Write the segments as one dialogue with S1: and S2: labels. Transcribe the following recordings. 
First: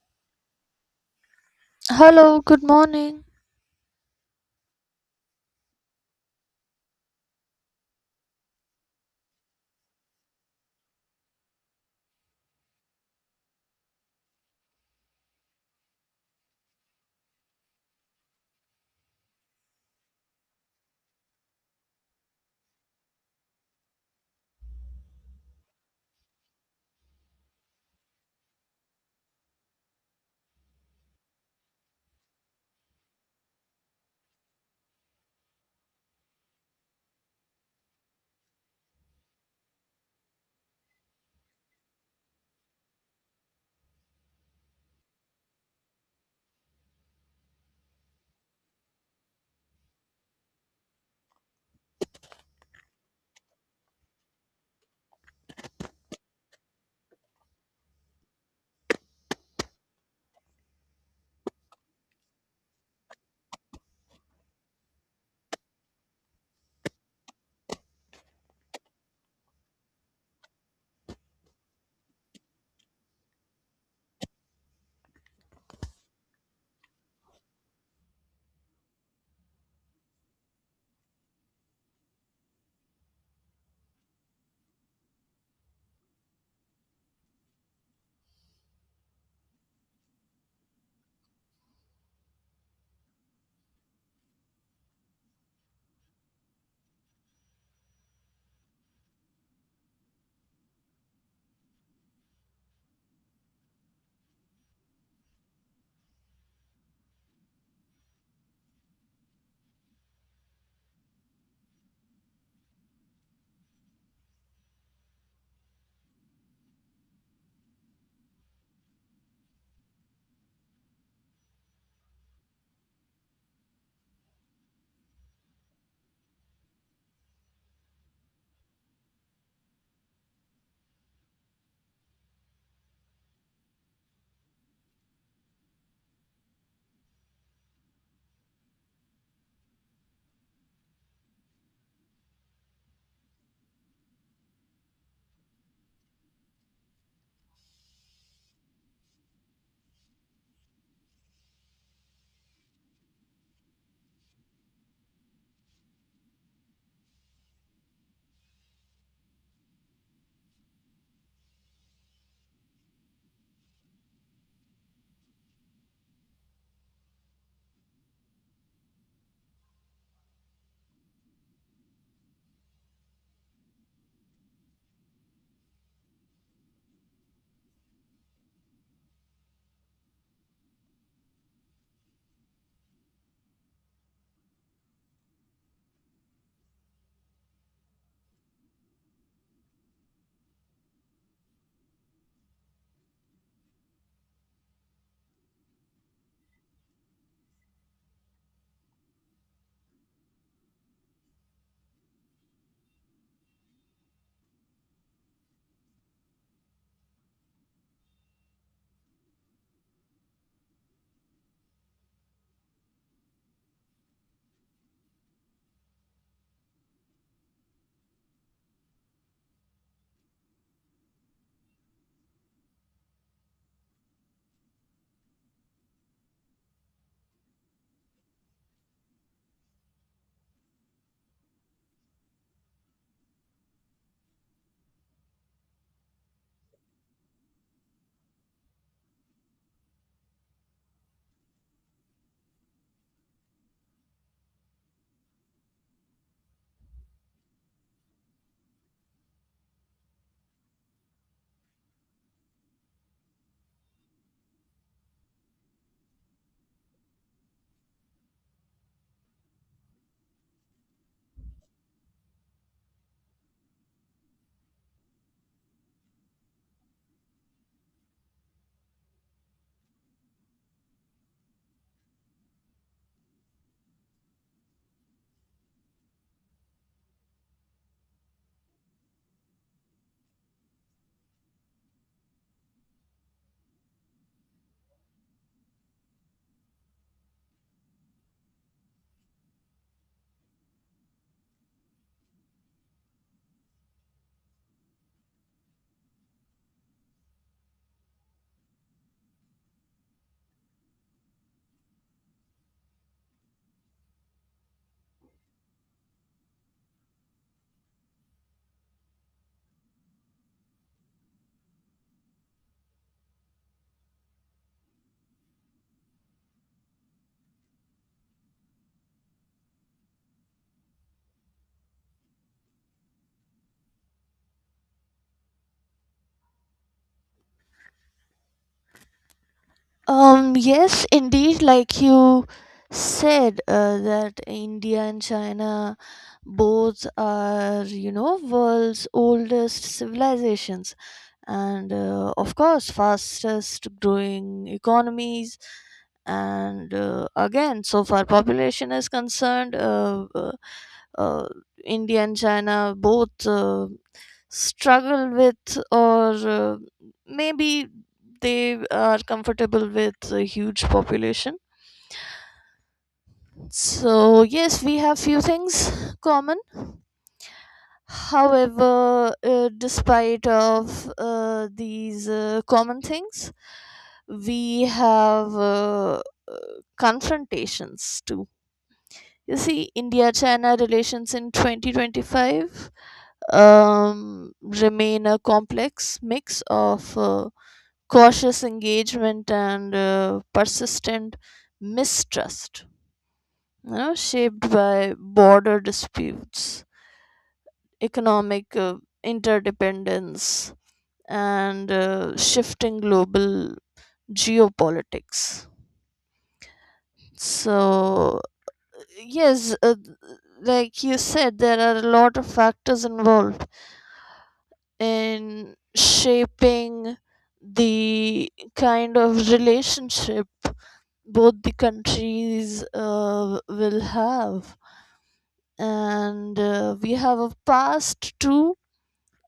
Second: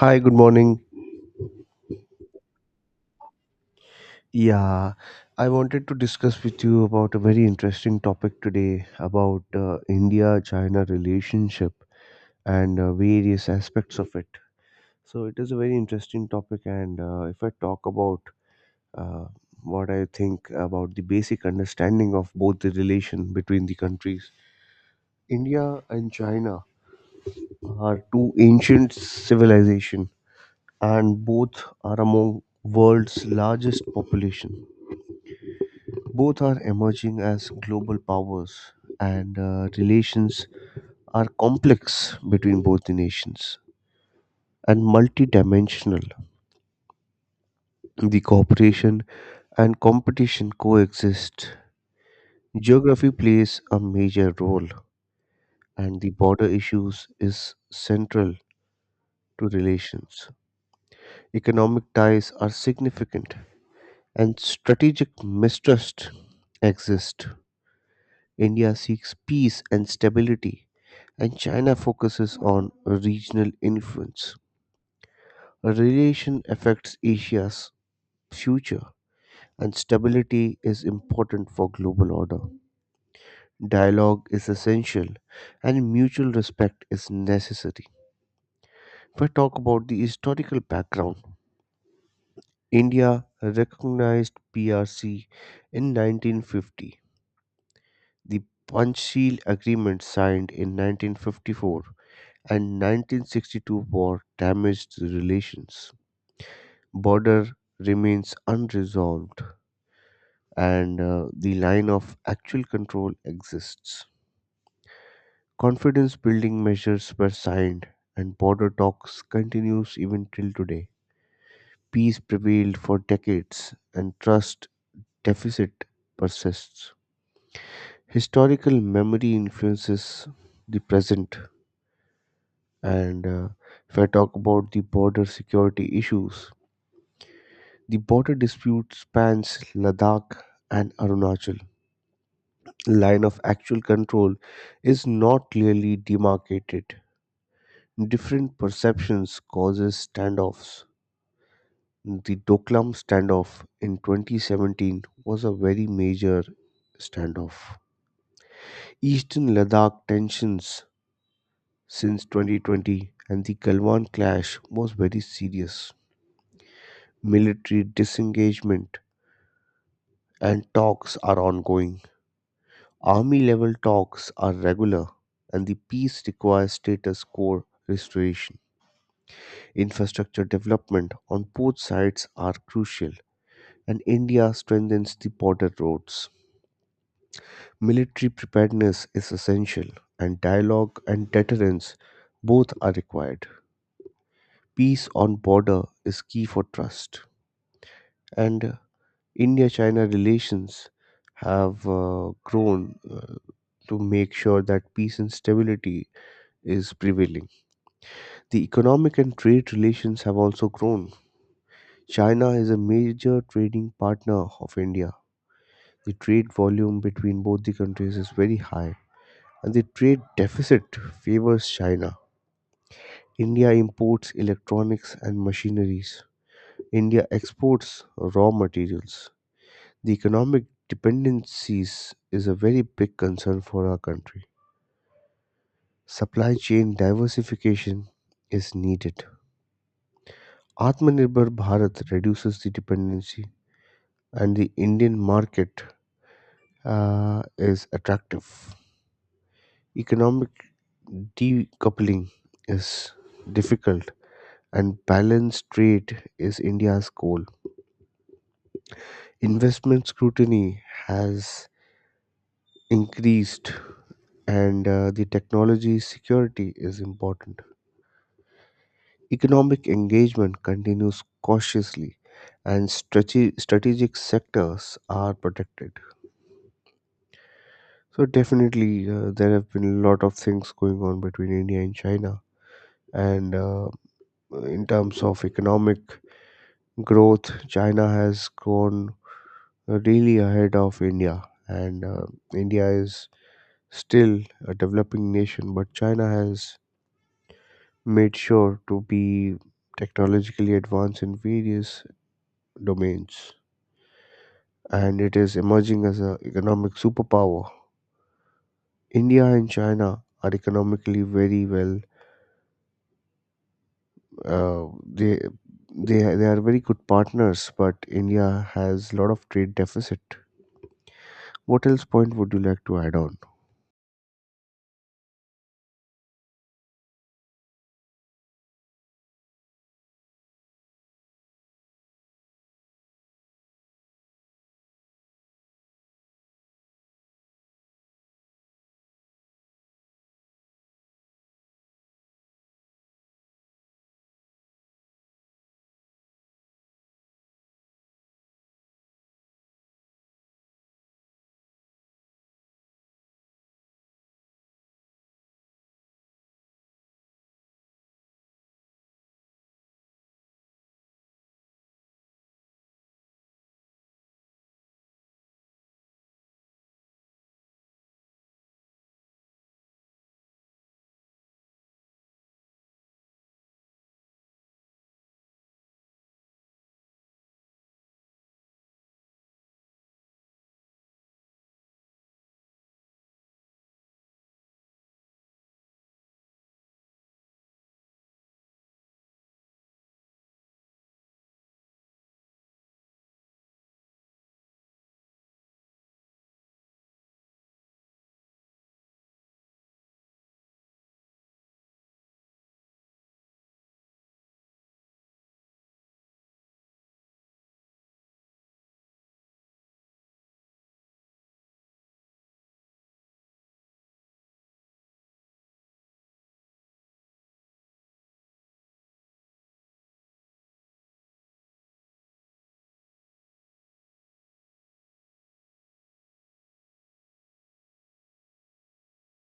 S1: Hi, good morning.
S2: Hello, good morning.
S1: Yeah, I wanted to discuss with you about a very interesting topic today about India China relationship and various aspects of it. So, it is a very interesting topic, and if I talk about uh, what I think about the basic understanding of both the relation between the countries, India and China are two ancient civilization and both are among world's largest population. Both are emerging as global powers, and relations are complex between both the nations and multidimensional. The cooperation and competition coexist. Geography plays a major role, and the border issues is central to relations. Economic ties are significant, and strategic mistrust exists. India seeks peace and stability and China focuses on regional influence. A relation affects Asia's future, and stability is important for global order. Dialogue is essential, and mutual respect is necessary. If I talk about the historical background, India recognized PRC in 1950. The Panchsheel Agreement signed in 1954 and 1962 war damaged the relations. Border remains unresolved and the line of actual control exists. Confidence building measures were signed and border talks continues even till today. Peace prevailed for decades and trust deficit persists. Historical memory influences the present, and if I talk about the border security issues, the border dispute spans Ladakh and Arunachal. Line of actual control is not clearly demarcated. Different perceptions causes standoffs. The Doklam standoff in 2017 was a very major standoff. Eastern Ladakh tensions since 2020 and the Galwan clash was very serious. Military disengagement and talks are ongoing. Army level talks are regular and the peace requires status quo restoration. Infrastructure development on both sides are crucial, and India strengthens the border roads. Military preparedness is essential, and dialogue and deterrence both are required. Peace on border is key for trust. And India China relations have grown to make sure that peace and stability is prevailing. The economic and trade relations have also grown. China is a major trading partner of India. The trade volume between both the countries is very high, and the trade deficit favors China. India imports electronics and machineries. India exports raw materials. The economic dependencies is a very big concern for our country. Supply chain diversification is needed. Atmanirbhar Bharat reduces the dependency, and the Indian market is attractive. Economic decoupling is difficult, and balanced trade is India's goal. Investment scrutiny has increased, and the technology security is important. Economic engagement continues cautiously, and strategic sectors are protected. So definitely, there have been a lot of things going on between India and China, and in terms of economic growth, China has grown really ahead of India, and India is still a developing nation, but China has made sure to be technologically advanced in various domains, and it is emerging as an economic superpower. India and China are economically very well. Uh, they they are very good partners, but India has a lot of trade deficit. What else point would you like to add on?
S2: Yes, indeed, like you said, that India and China both are, you know, world's oldest civilizations, and of course fastest growing economies, and again so far population is concerned, uh, india and china both struggle with, or maybe they are comfortable with a huge population, so yes, we have few things common. However, despite of these common things, we have uh, confrontations too. You see, India-China relations in 2025 remain a complex mix of cautious engagement and persistent mistrust, you know, shaped by border disputes, economic interdependence, and shifting global geopolitics. So, yes, like you said, there are a lot of factors involved in shaping the kind of relationship both the countries will have. And we have a past too,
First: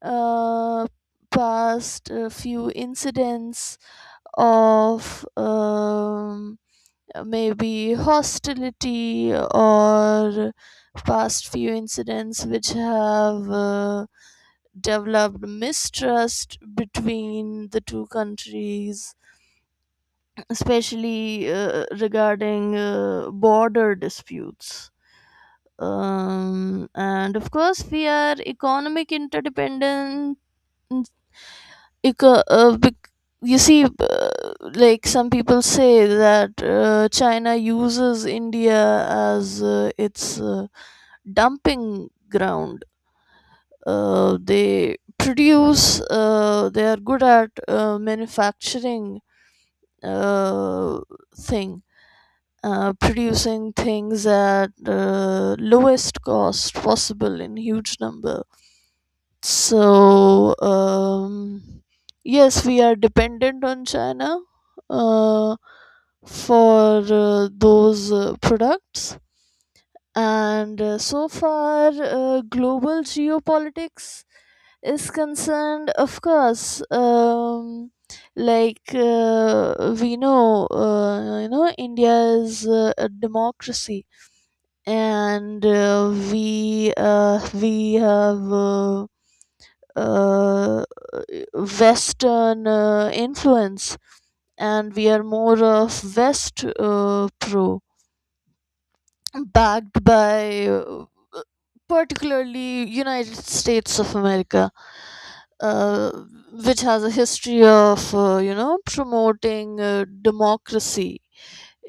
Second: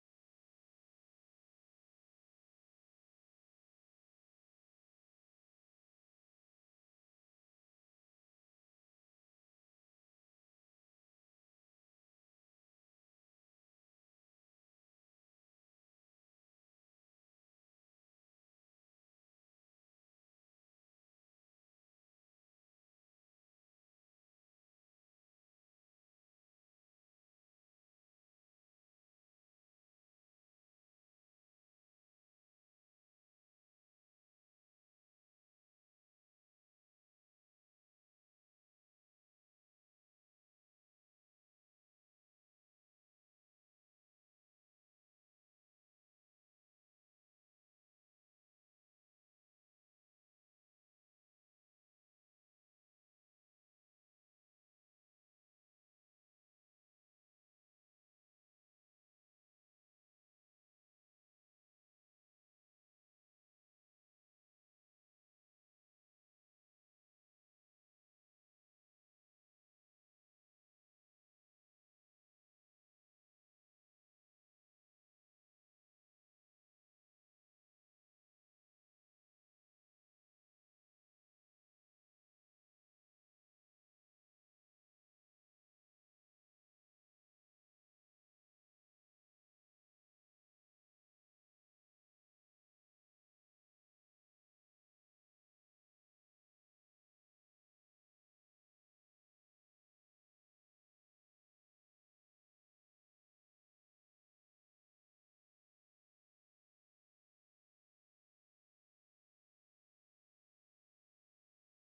S2: uh, past a few incidents of maybe hostility, or past few incidents which have developed mistrust between the two countries, especially regarding border disputes. And of course, we are economic interdependent. Ec- uh, bec- you see, like some people say that China uses India as its dumping ground. They produce, they are good at manufacturing uh, thing, producing things at lowest cost possible in huge number. So, yes, we are dependent on China uh, for those products. And so far, global geopolitics is concerned, of course, like we know, you know, India is a democracy, and we have. Uh, Western influence, and we are more of West pro, backed by particularly United States of America, uh, which has a history of, you know, promoting democracy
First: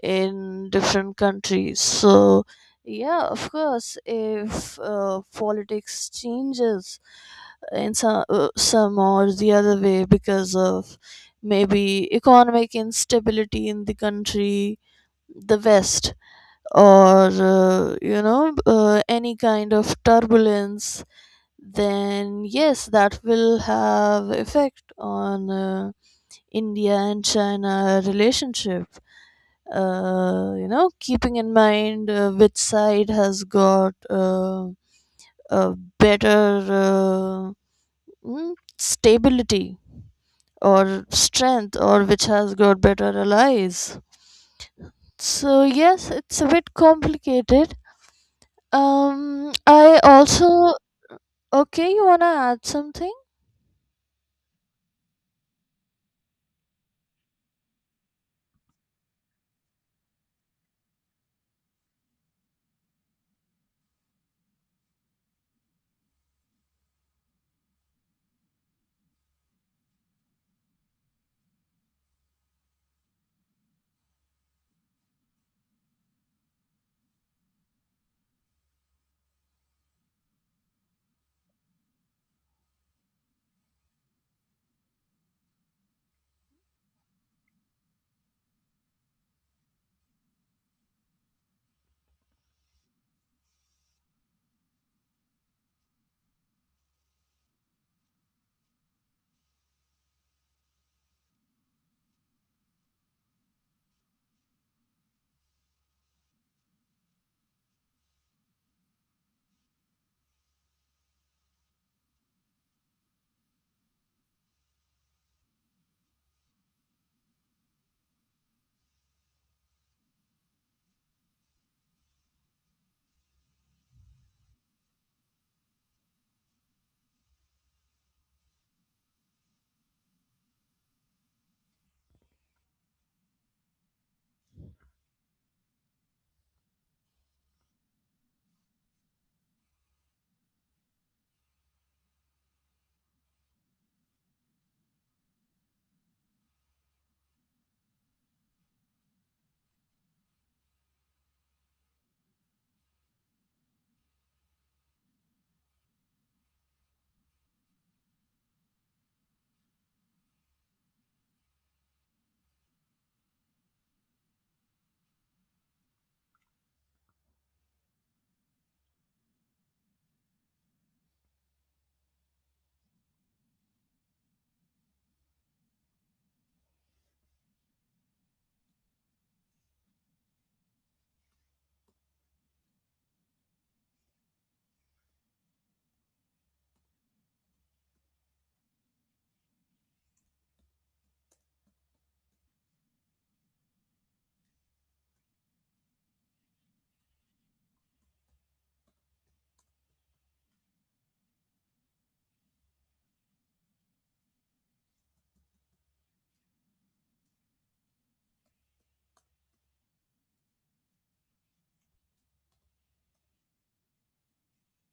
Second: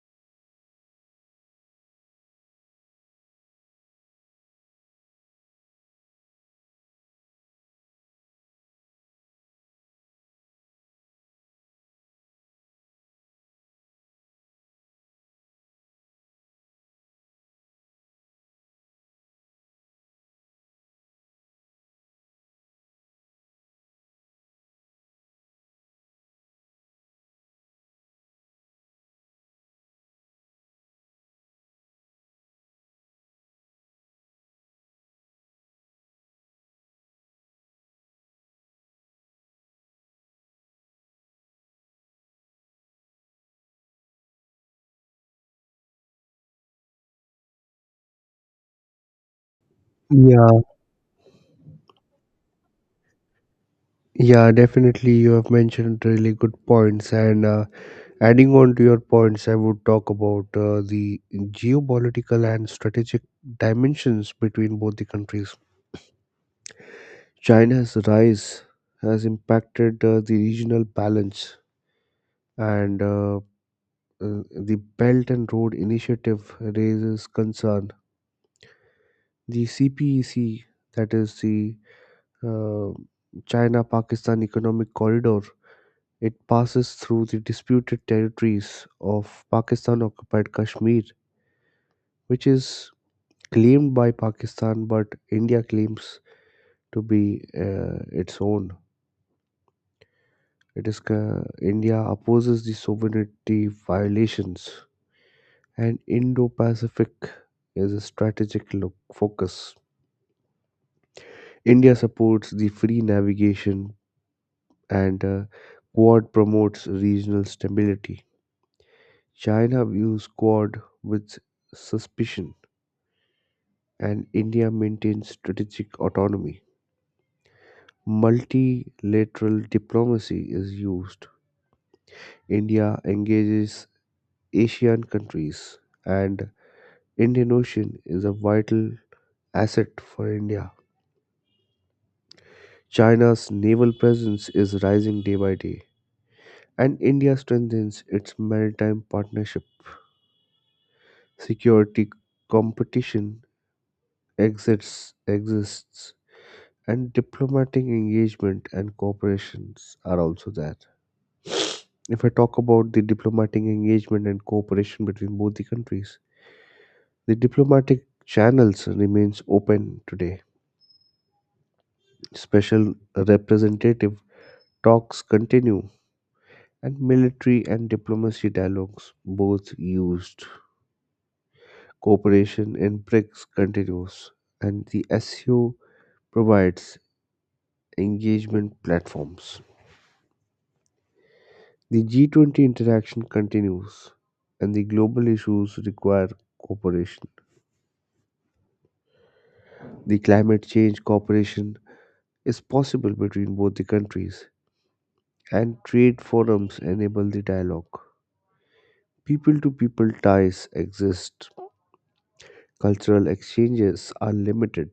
S2: in different countries. So, yeah, of course, if politics changes in some or the other way because of maybe economic instability in the country, the West, or you know, any kind of turbulence, then yes, that will have effect on India and China relationship, you know, keeping in mind which side has got a better stability or strength, or which has got better allies. So yes, it's a bit complicated. I
S1: Yeah,
S2: also okay. You wanna add something?
S1: yeah, definitely. You have mentioned really good points. And adding on to your points, I would talk about the geopolitical and strategic dimensions between both the countries. China's rise has impacted the regional balance, and the Belt and Road Initiative raises concern. The CPEC, that is the uh, China Pakistan Economic Corridor, it passes through the disputed territories of Pakistan occupied Kashmir, which is claimed by Pakistan but India claims to be its own. India opposes the sovereignty violations, and Indo Pacific is a focus. India supports the free navigation, and Quad promotes regional stability. China views Quad with suspicion and India maintains strategic autonomy. Multilateral diplomacy is used. India engages ASEAN countries, and Indian Ocean is a vital asset for India. China's naval presence is rising day by day, and India strengthens its maritime partnership. Security competition exists, and diplomatic engagement and cooperations are also there. If I talk about the diplomatic engagement and cooperation between both the countries, the diplomatic channels remains open today. Special representative talks continue and military and diplomacy dialogues both used. Cooperation in BRICS continues and the SEO provides engagement platforms. The G20 interaction continues and the global issues require cooperation. The climate change cooperation is possible between both the countries, and trade forums enable the dialogue. People to people ties exist, cultural exchanges are limited,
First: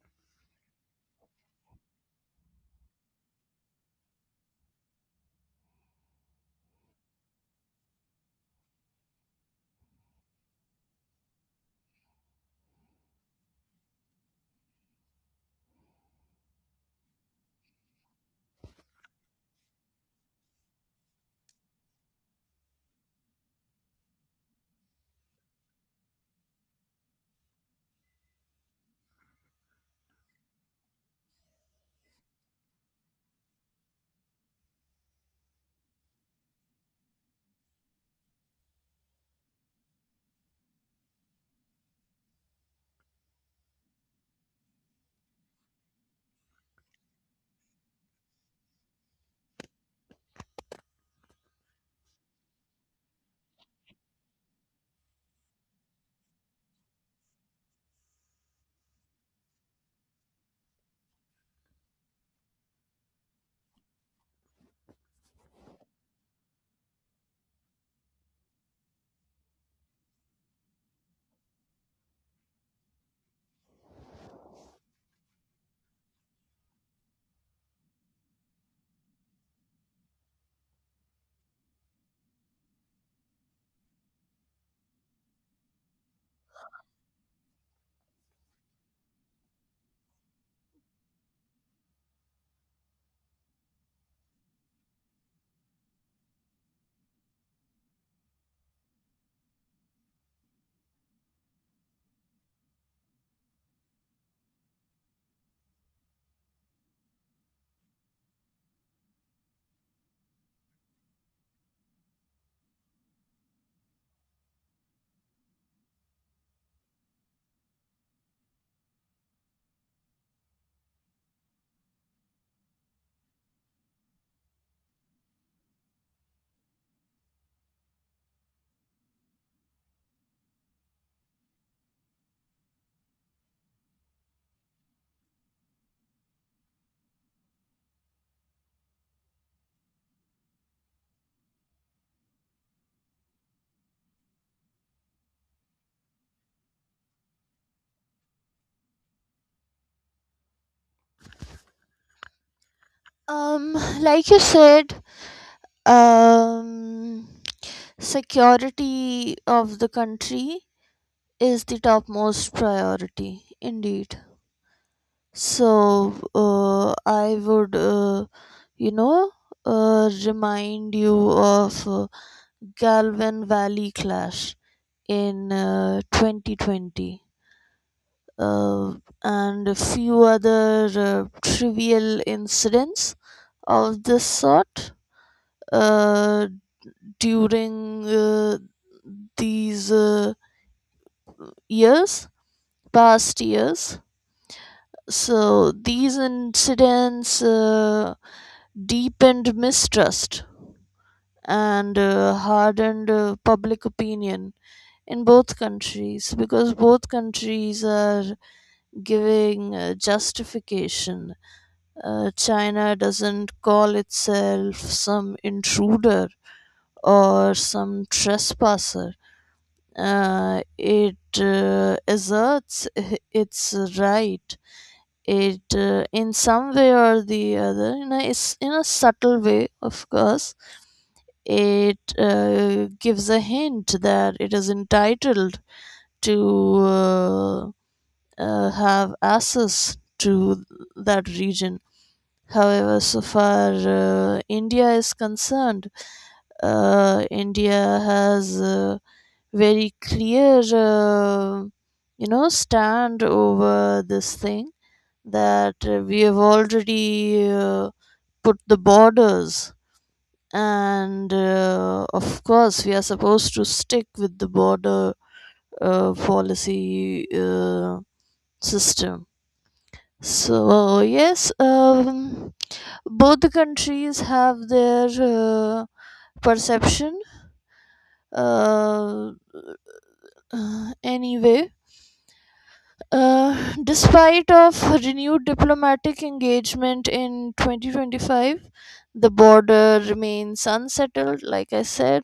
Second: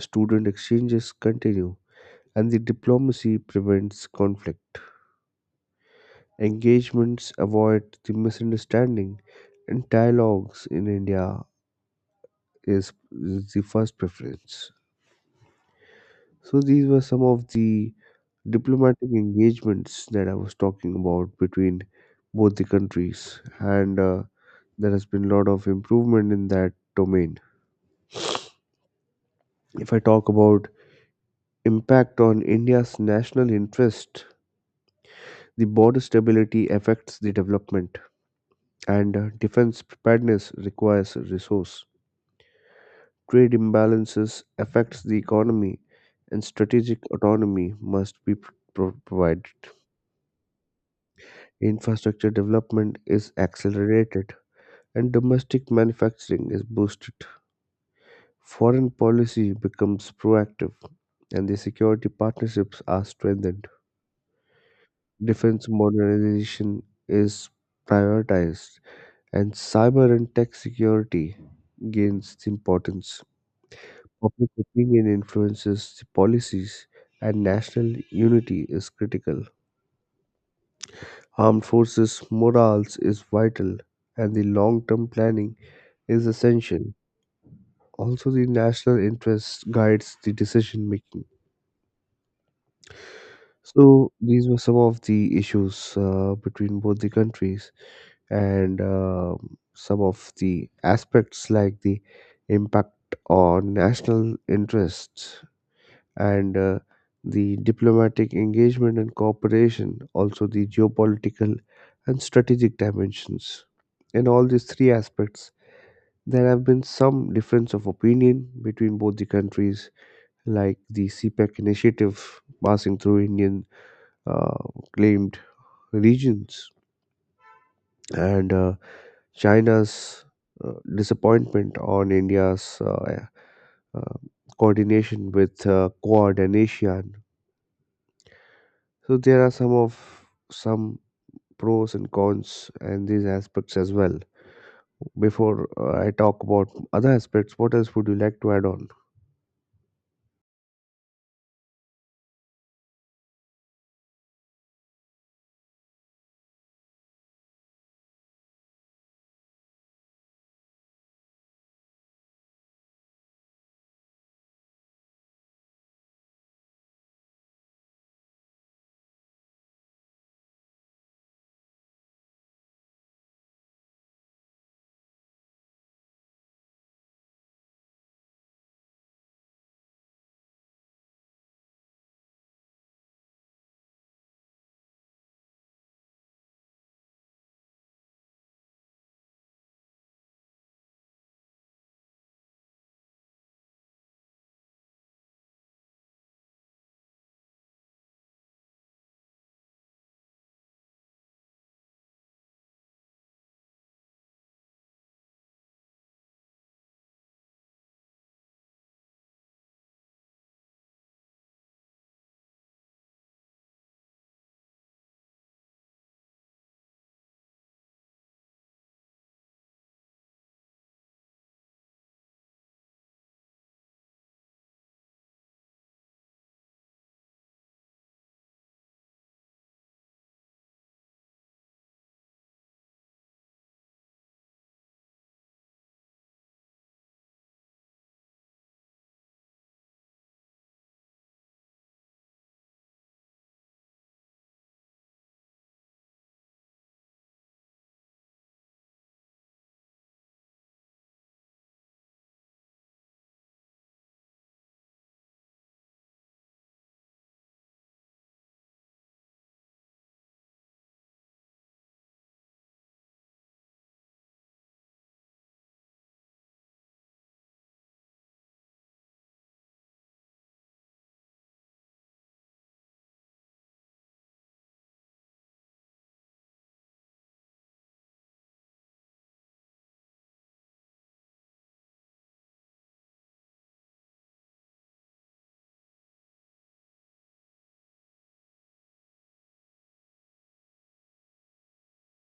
S1: student exchanges continue, and the diplomacy prevents conflict. Engagements avoid the misunderstanding, and dialogues in India is is the first preference. So, these were some of the diplomatic engagements that I was talking about between both the countries, and there has been a lot of improvement in that domain. If I talk about impact on India's national interest, the border stability affects the development, and defense preparedness requires resource. Trade imbalances affects the economy, and strategic autonomy must be provided. Infrastructure development is accelerated and domestic manufacturing is boosted. Foreign policy becomes proactive, and the security partnerships are strengthened. Defense modernization is prioritized, and cyber and tech security gains importance. Public opinion influences the policies, and national unity is critical. Armed forces morals is vital, and the long-term planning is essential. Also, the national interest guides the decision making. So, these were some of the issues between both the countries, and some of the aspects like the impact on national interests and the diplomatic engagement and cooperation, also the geopolitical and strategic dimensions. In all these three aspects, there have been some difference of opinion between both the countries like the CPEC initiative passing through Indian uh, claimed regions and China's disappointment on India's uh, coordination with Quad and ASEAN. So there are some pros and cons and these aspects as well. Before I talk about other aspects, what else would you like to add on?
S2: Um, like you said, um, security of the country is the topmost priority indeed, so I would, you know, remind you of galvin valley clash in 2020, uh, and a few other trivial incidents of this sort uh, during these years, past years. So these incidents deepened mistrust and hardened public opinion in both countries, because both countries are giving justification. China doesn't call itself some intruder or some trespasser. It asserts its right, it in some way or the other, it's in a subtle way, of course. It gives a hint that it is entitled to have access to that region. However, so far india is concerned, india has a very clear, you know, stand over this thing, that we have already put the borders, and of course we are supposed to stick with the border policy system. So yes, both the countries have their perception uh, anyway. Despite of renewed diplomatic engagement in 2025, the border remains unsettled, like I said,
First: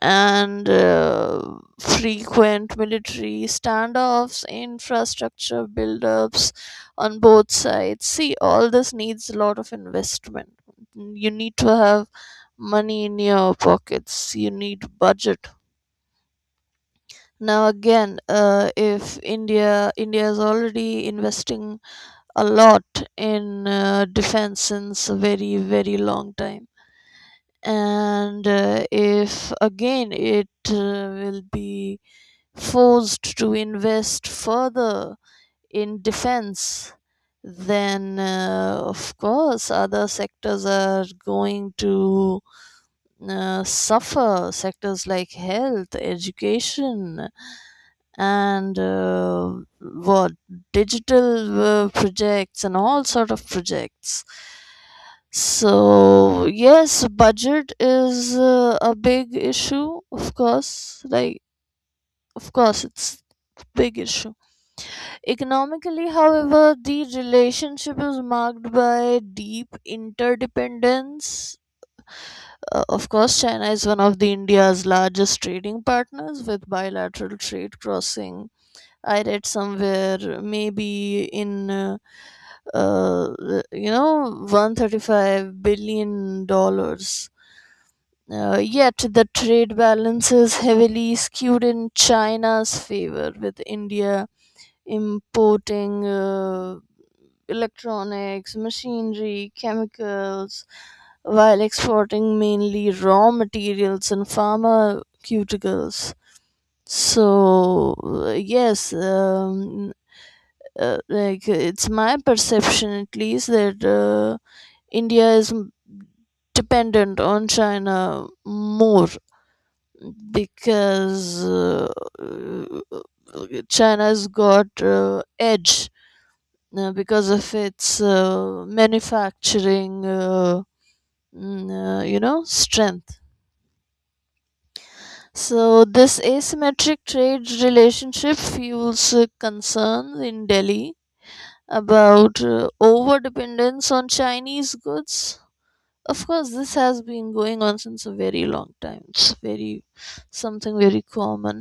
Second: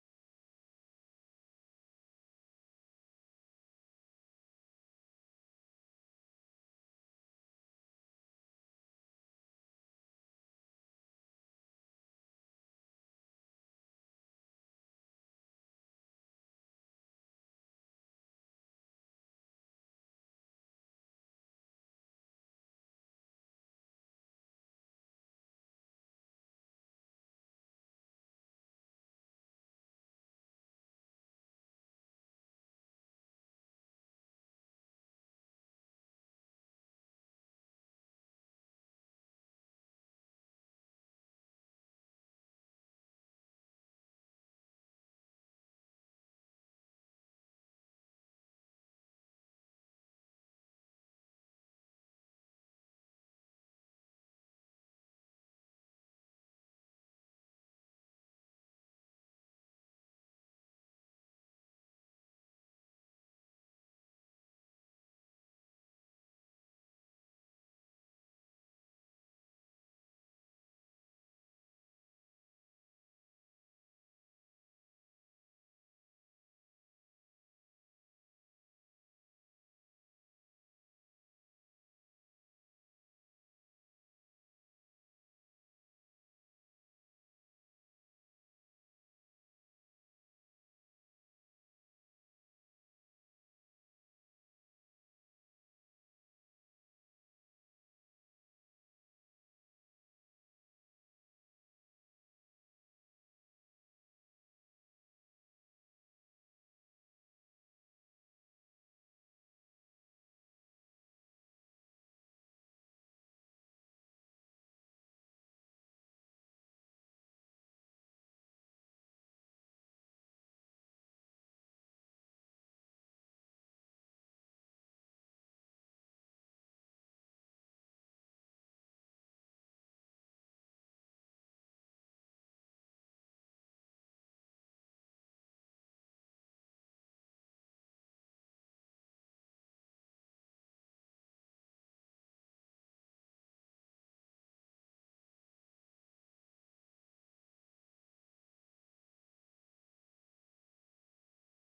S2: and frequent military standoffs, infrastructure buildups on both sides. See, all this needs a lot of investment. You need to have money in your pockets, you need budget. Now again, if India is already investing a lot in defense since a very very long time, and if again it will be forced to invest further in defense, then of course other sectors are going to suffer. Sectors like health, education, and what, digital projects and all sort of projects. So yes, budget is a big issue, of course. Like, of course, it's a big issue. Economically, however, the relationship is marked by deep interdependence. Of course, China is one of the India's largest trading partners with bilateral trade crossing. I read somewhere maybe in uh, you know 135 billion dollars. Yet the trade balance is heavily skewed in China's favor, with India importing electronics, machinery, chemicals, while exporting mainly raw materials and pharmaceuticals. So, yes, like it's my perception at least that India is dependent on China more, because uh, China's got edge because of its manufacturing, you know, strength. So this asymmetric trade relationship fuels concerns in delhi about over dependence on chinese goods. Of course this has been going on since a very long time, it's very, something very common,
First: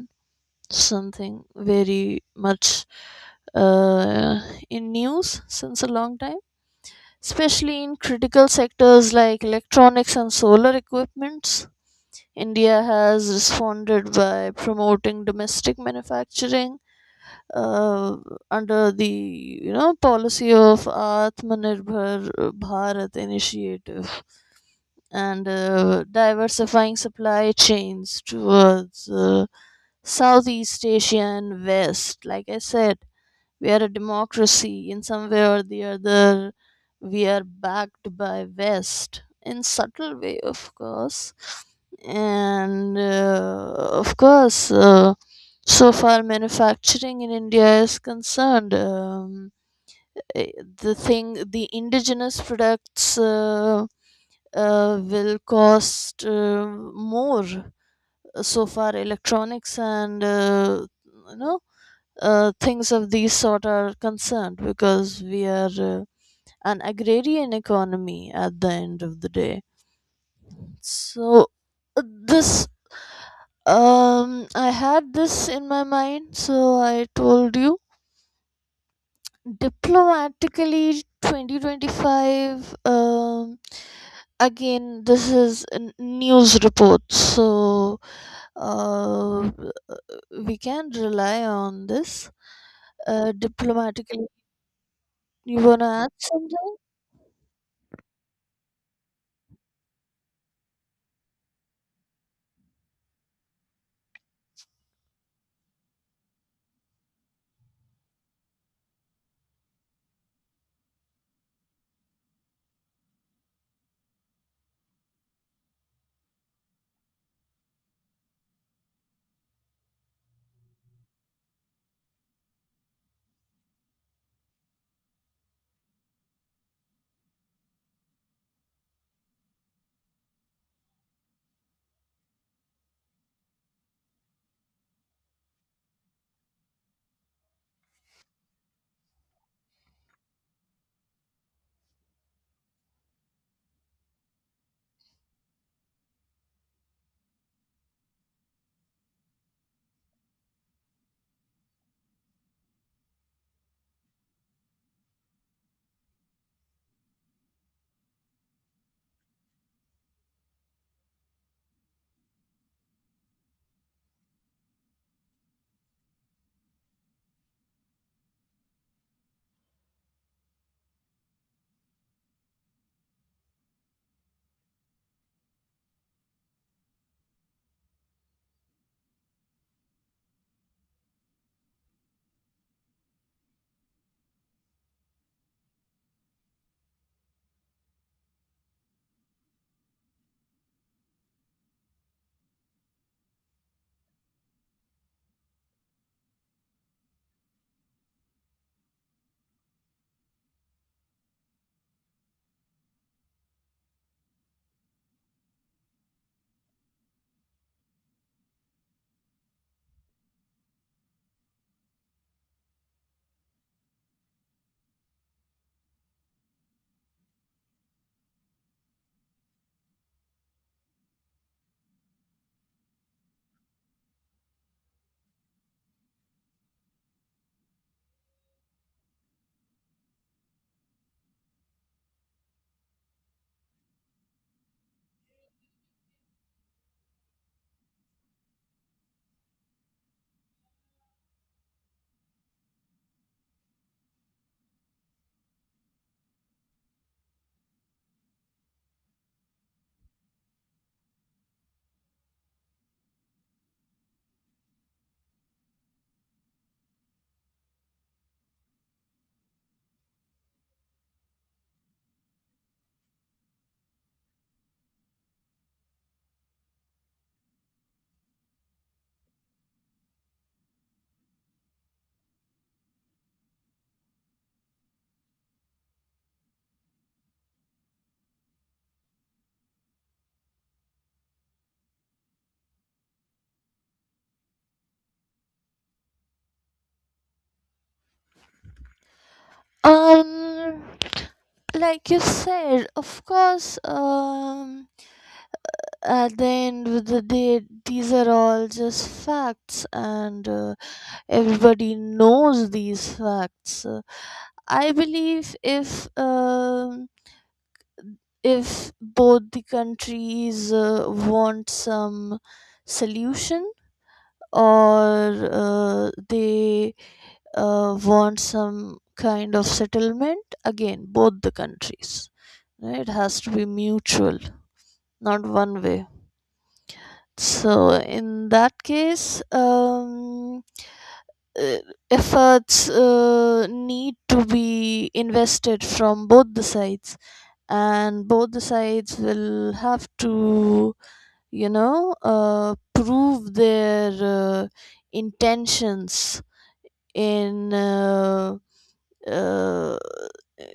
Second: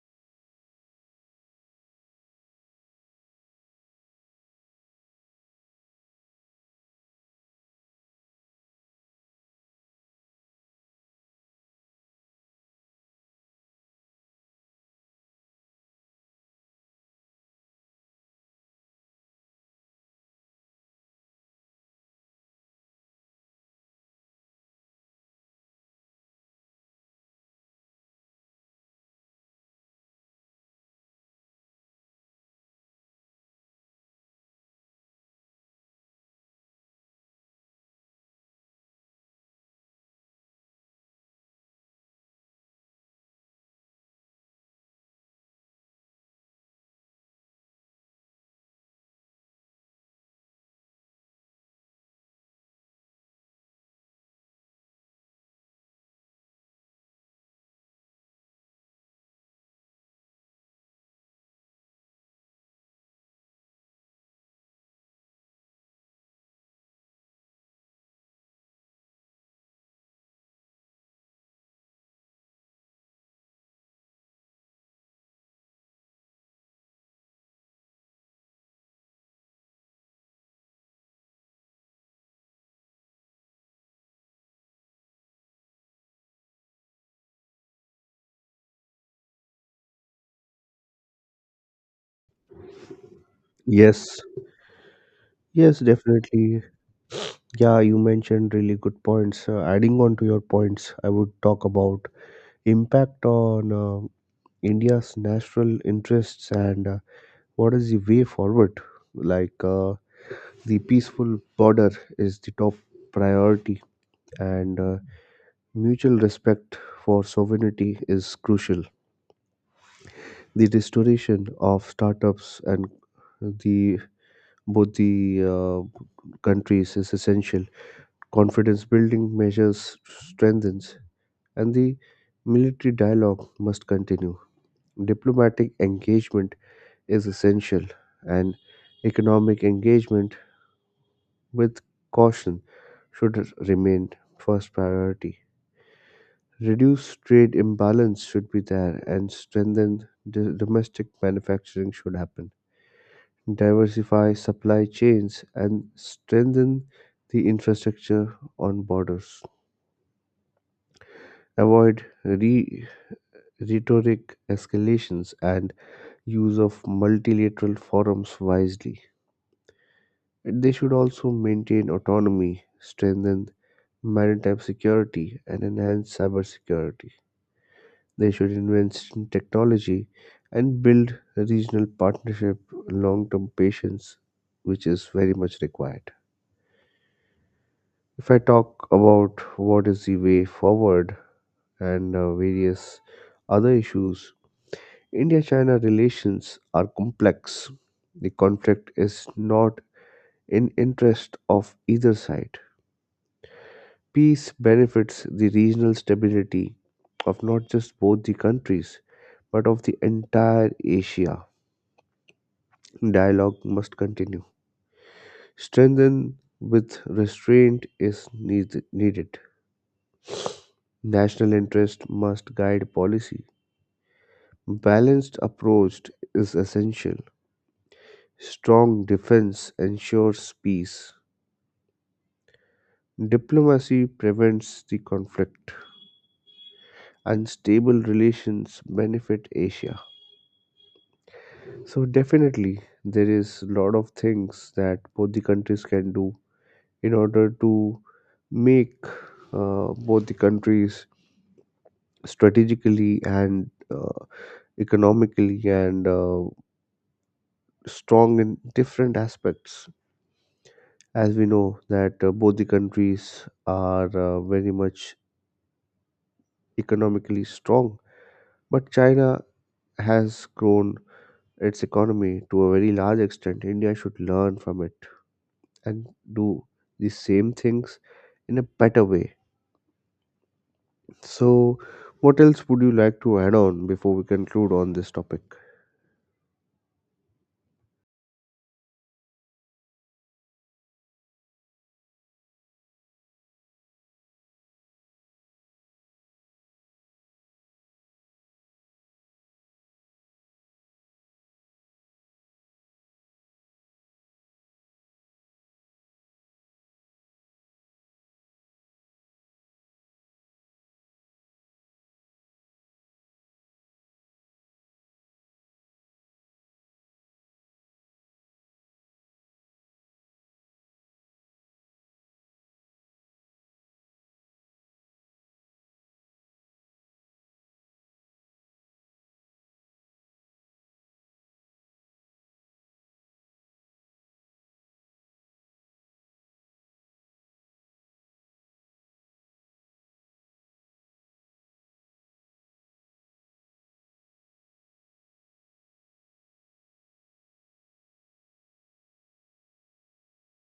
S2: something very much uh, in news since a long time, especially in critical sectors like electronics and solar equipments. India has responded by promoting domestic manufacturing uh, under the, you know, policy of Atmanirbhar Bharat initiative, and diversifying supply chains towards Southeast Asia and West. Like I said, we are a democracy in some way or the other, we are backed by west in subtle way, of course. And of course so far manufacturing in india is concerned, eh, the thing, the indigenous products will cost more, so far electronics and you know things of these sort are concerned, because we are an agrarian economy at the end of the day. So this, I had this in my mind so I told you. Diplomatically 2025, again this is a news report, so uh we can rely on this.
S1: Yes,
S2: Diplomatically. You
S1: yes,
S2: wanna add
S1: definitely.
S2: something?
S1: Yeah, you mentioned really good points. Adding on to your points, I would talk about impact on India's national interests and what is the way forward. Like the peaceful border is the top priority, and mutual respect for sovereignty is crucial. The restoration of startups and the both the countries is essential. Confidence building measures strengthens, and the military dialogue must continue. Diplomatic engagement is essential, and economic engagement with caution should remain first priority. Reduce trade imbalance should be there, and strengthen domestic manufacturing should happen. Diversify supply chains and strengthen the infrastructure on borders. Avoid re rhetoric escalations and use of multilateral forums wisely. They should also maintain autonomy, strengthen maritime security, and enhance cybersecurity. They should invest in technology and build a regional partnership, long term patience, which is very much required. If I talk about what is the way forward and various other issues, India China relations are complex. The conflict is not in interest of either side. Peace benefits the regional stability of not just both the countries but of the entire Asia. Dialogue must continue. Strengthen with restraint is needed. National interest must guide policy. Balanced approach is essential. Strong defense ensures peace. Diplomacy prevents the conflict, and stable relations benefit Asia. So definitely, there is a lot of things that both the countries can do in order to make both the countries strategically and economically and strong in different aspects. As we know that both the countries are very much economically strong, but China has grown its economy to a very large extent. India should learn from it and do the same things in a better way. So, what else would you like to add on before we conclude on this topic?
S2: Um, like you said, of course. At the end of the day, these are all just facts, and everybody knows these facts. I believe if both the countries want some solution, or they want some kind of settlement, again both the countries, right? It has to be mutual, not one way. So in that case, uh, efforts need to be invested from both the sides, and both the sides will have to, you know, prove their intentions in uh,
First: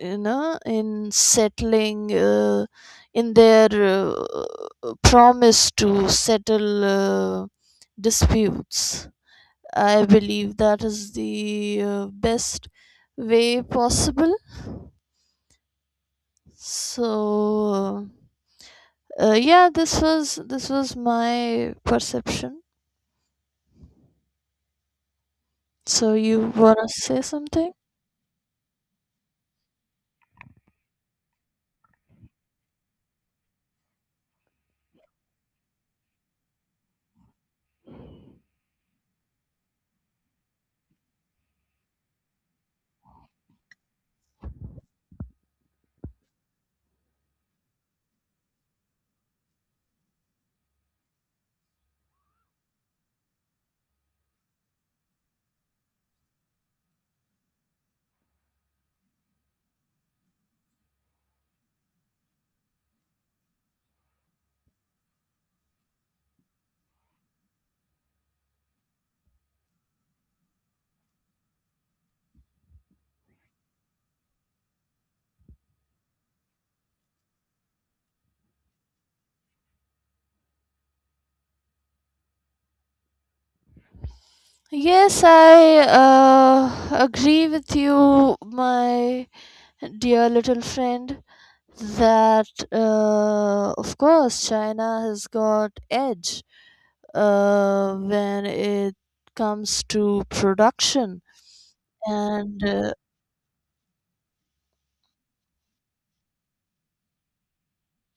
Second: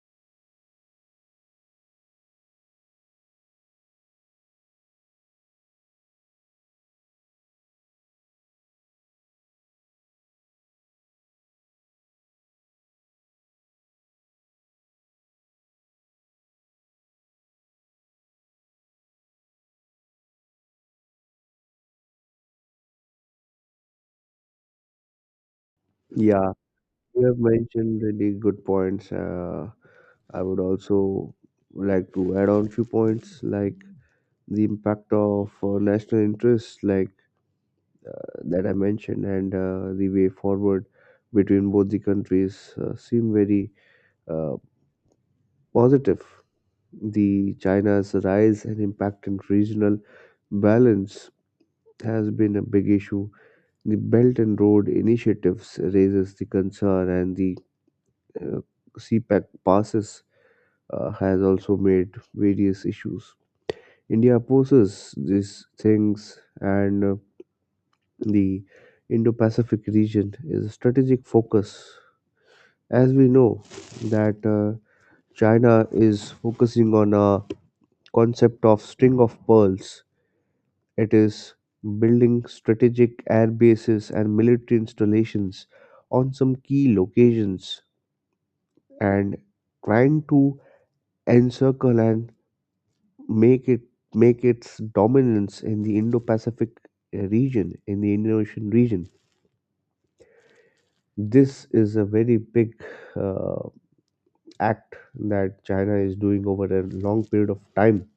S2: you know, in settling in their promise to settle disputes. I believe that is the best way possible. So uh, yeah, this was my perception, so you
S1: Yeah,
S2: wanna say
S1: you have
S2: something?
S1: mentioned really good points. I would also like to add on few points like the impact of national interests, like uh, that I mentioned, and the way forward between both the countries seem very uh, positive. The China's rise and impact on regional balance has been a big issue. The Belt and Road initiatives raises the concern, and the uh, CPAC passes has also made various issues. India opposes these things, and the Indo-Pacific region is a strategic focus. As we know that China is focusing on a concept of string of pearls. It is building strategic air bases and military
S2: Yes
S1: installations
S2: I
S1: on some
S2: uh,
S1: key
S2: agree with
S1: locations
S2: you, my
S1: and trying
S2: Dear
S1: to
S2: little friend,
S1: encircle and
S2: that
S1: make it
S2: of
S1: make
S2: course
S1: its
S2: China has
S1: dominance
S2: got
S1: in the
S2: edge
S1: Indo-Pacific region, in the Indian
S2: when
S1: Ocean
S2: it
S1: region.
S2: comes to production.
S1: This is a very
S2: And
S1: big
S2: uh,
S1: uh, act that China is doing over a long period of time,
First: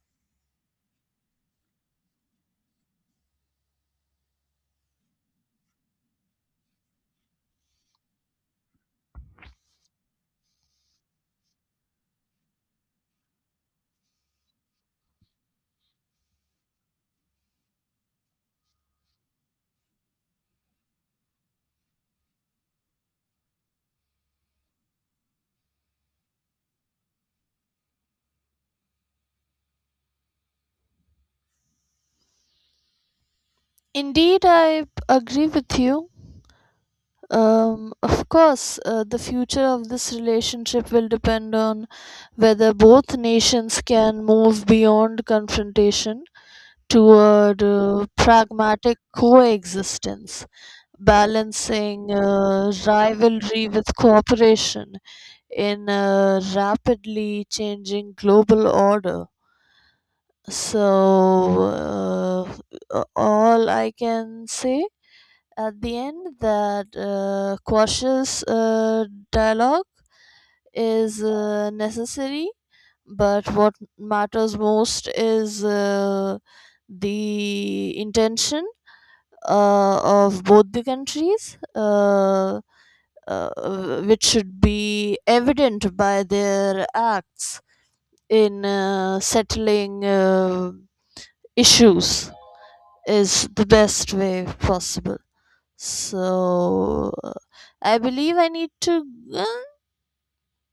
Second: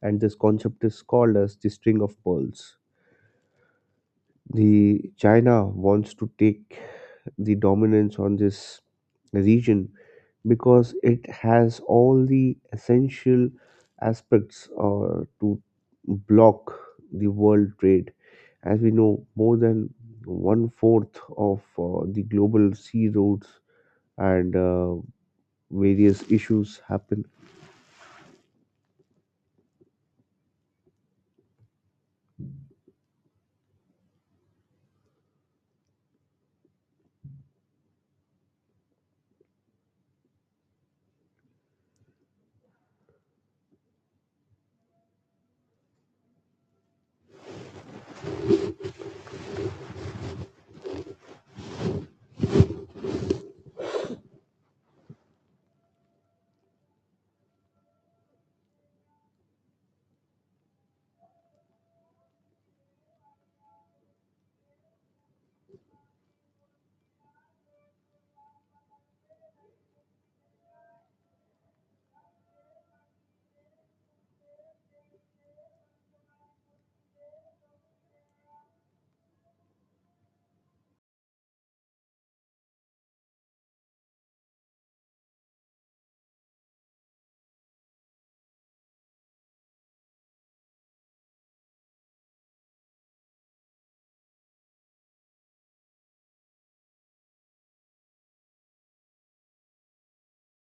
S1: and this concept is called as the string of pearls. The China wants to take the dominance on this region because it has all the essential aspects to block the world trade. As we know, more than one fourth of the global sea routes and various issues happen
S2: indeed, I agree with you. Of course, the future of this relationship will depend on whether both nations can move beyond confrontation toward pragmatic coexistence, balancing rivalry with cooperation in a rapidly changing global order. So, all I can say at the end that cautious dialogue is necessary, but what matters most is the intention uh, of both the countries. Which should be evident by their acts in settling issues is the best way possible. So I believe I need to uh,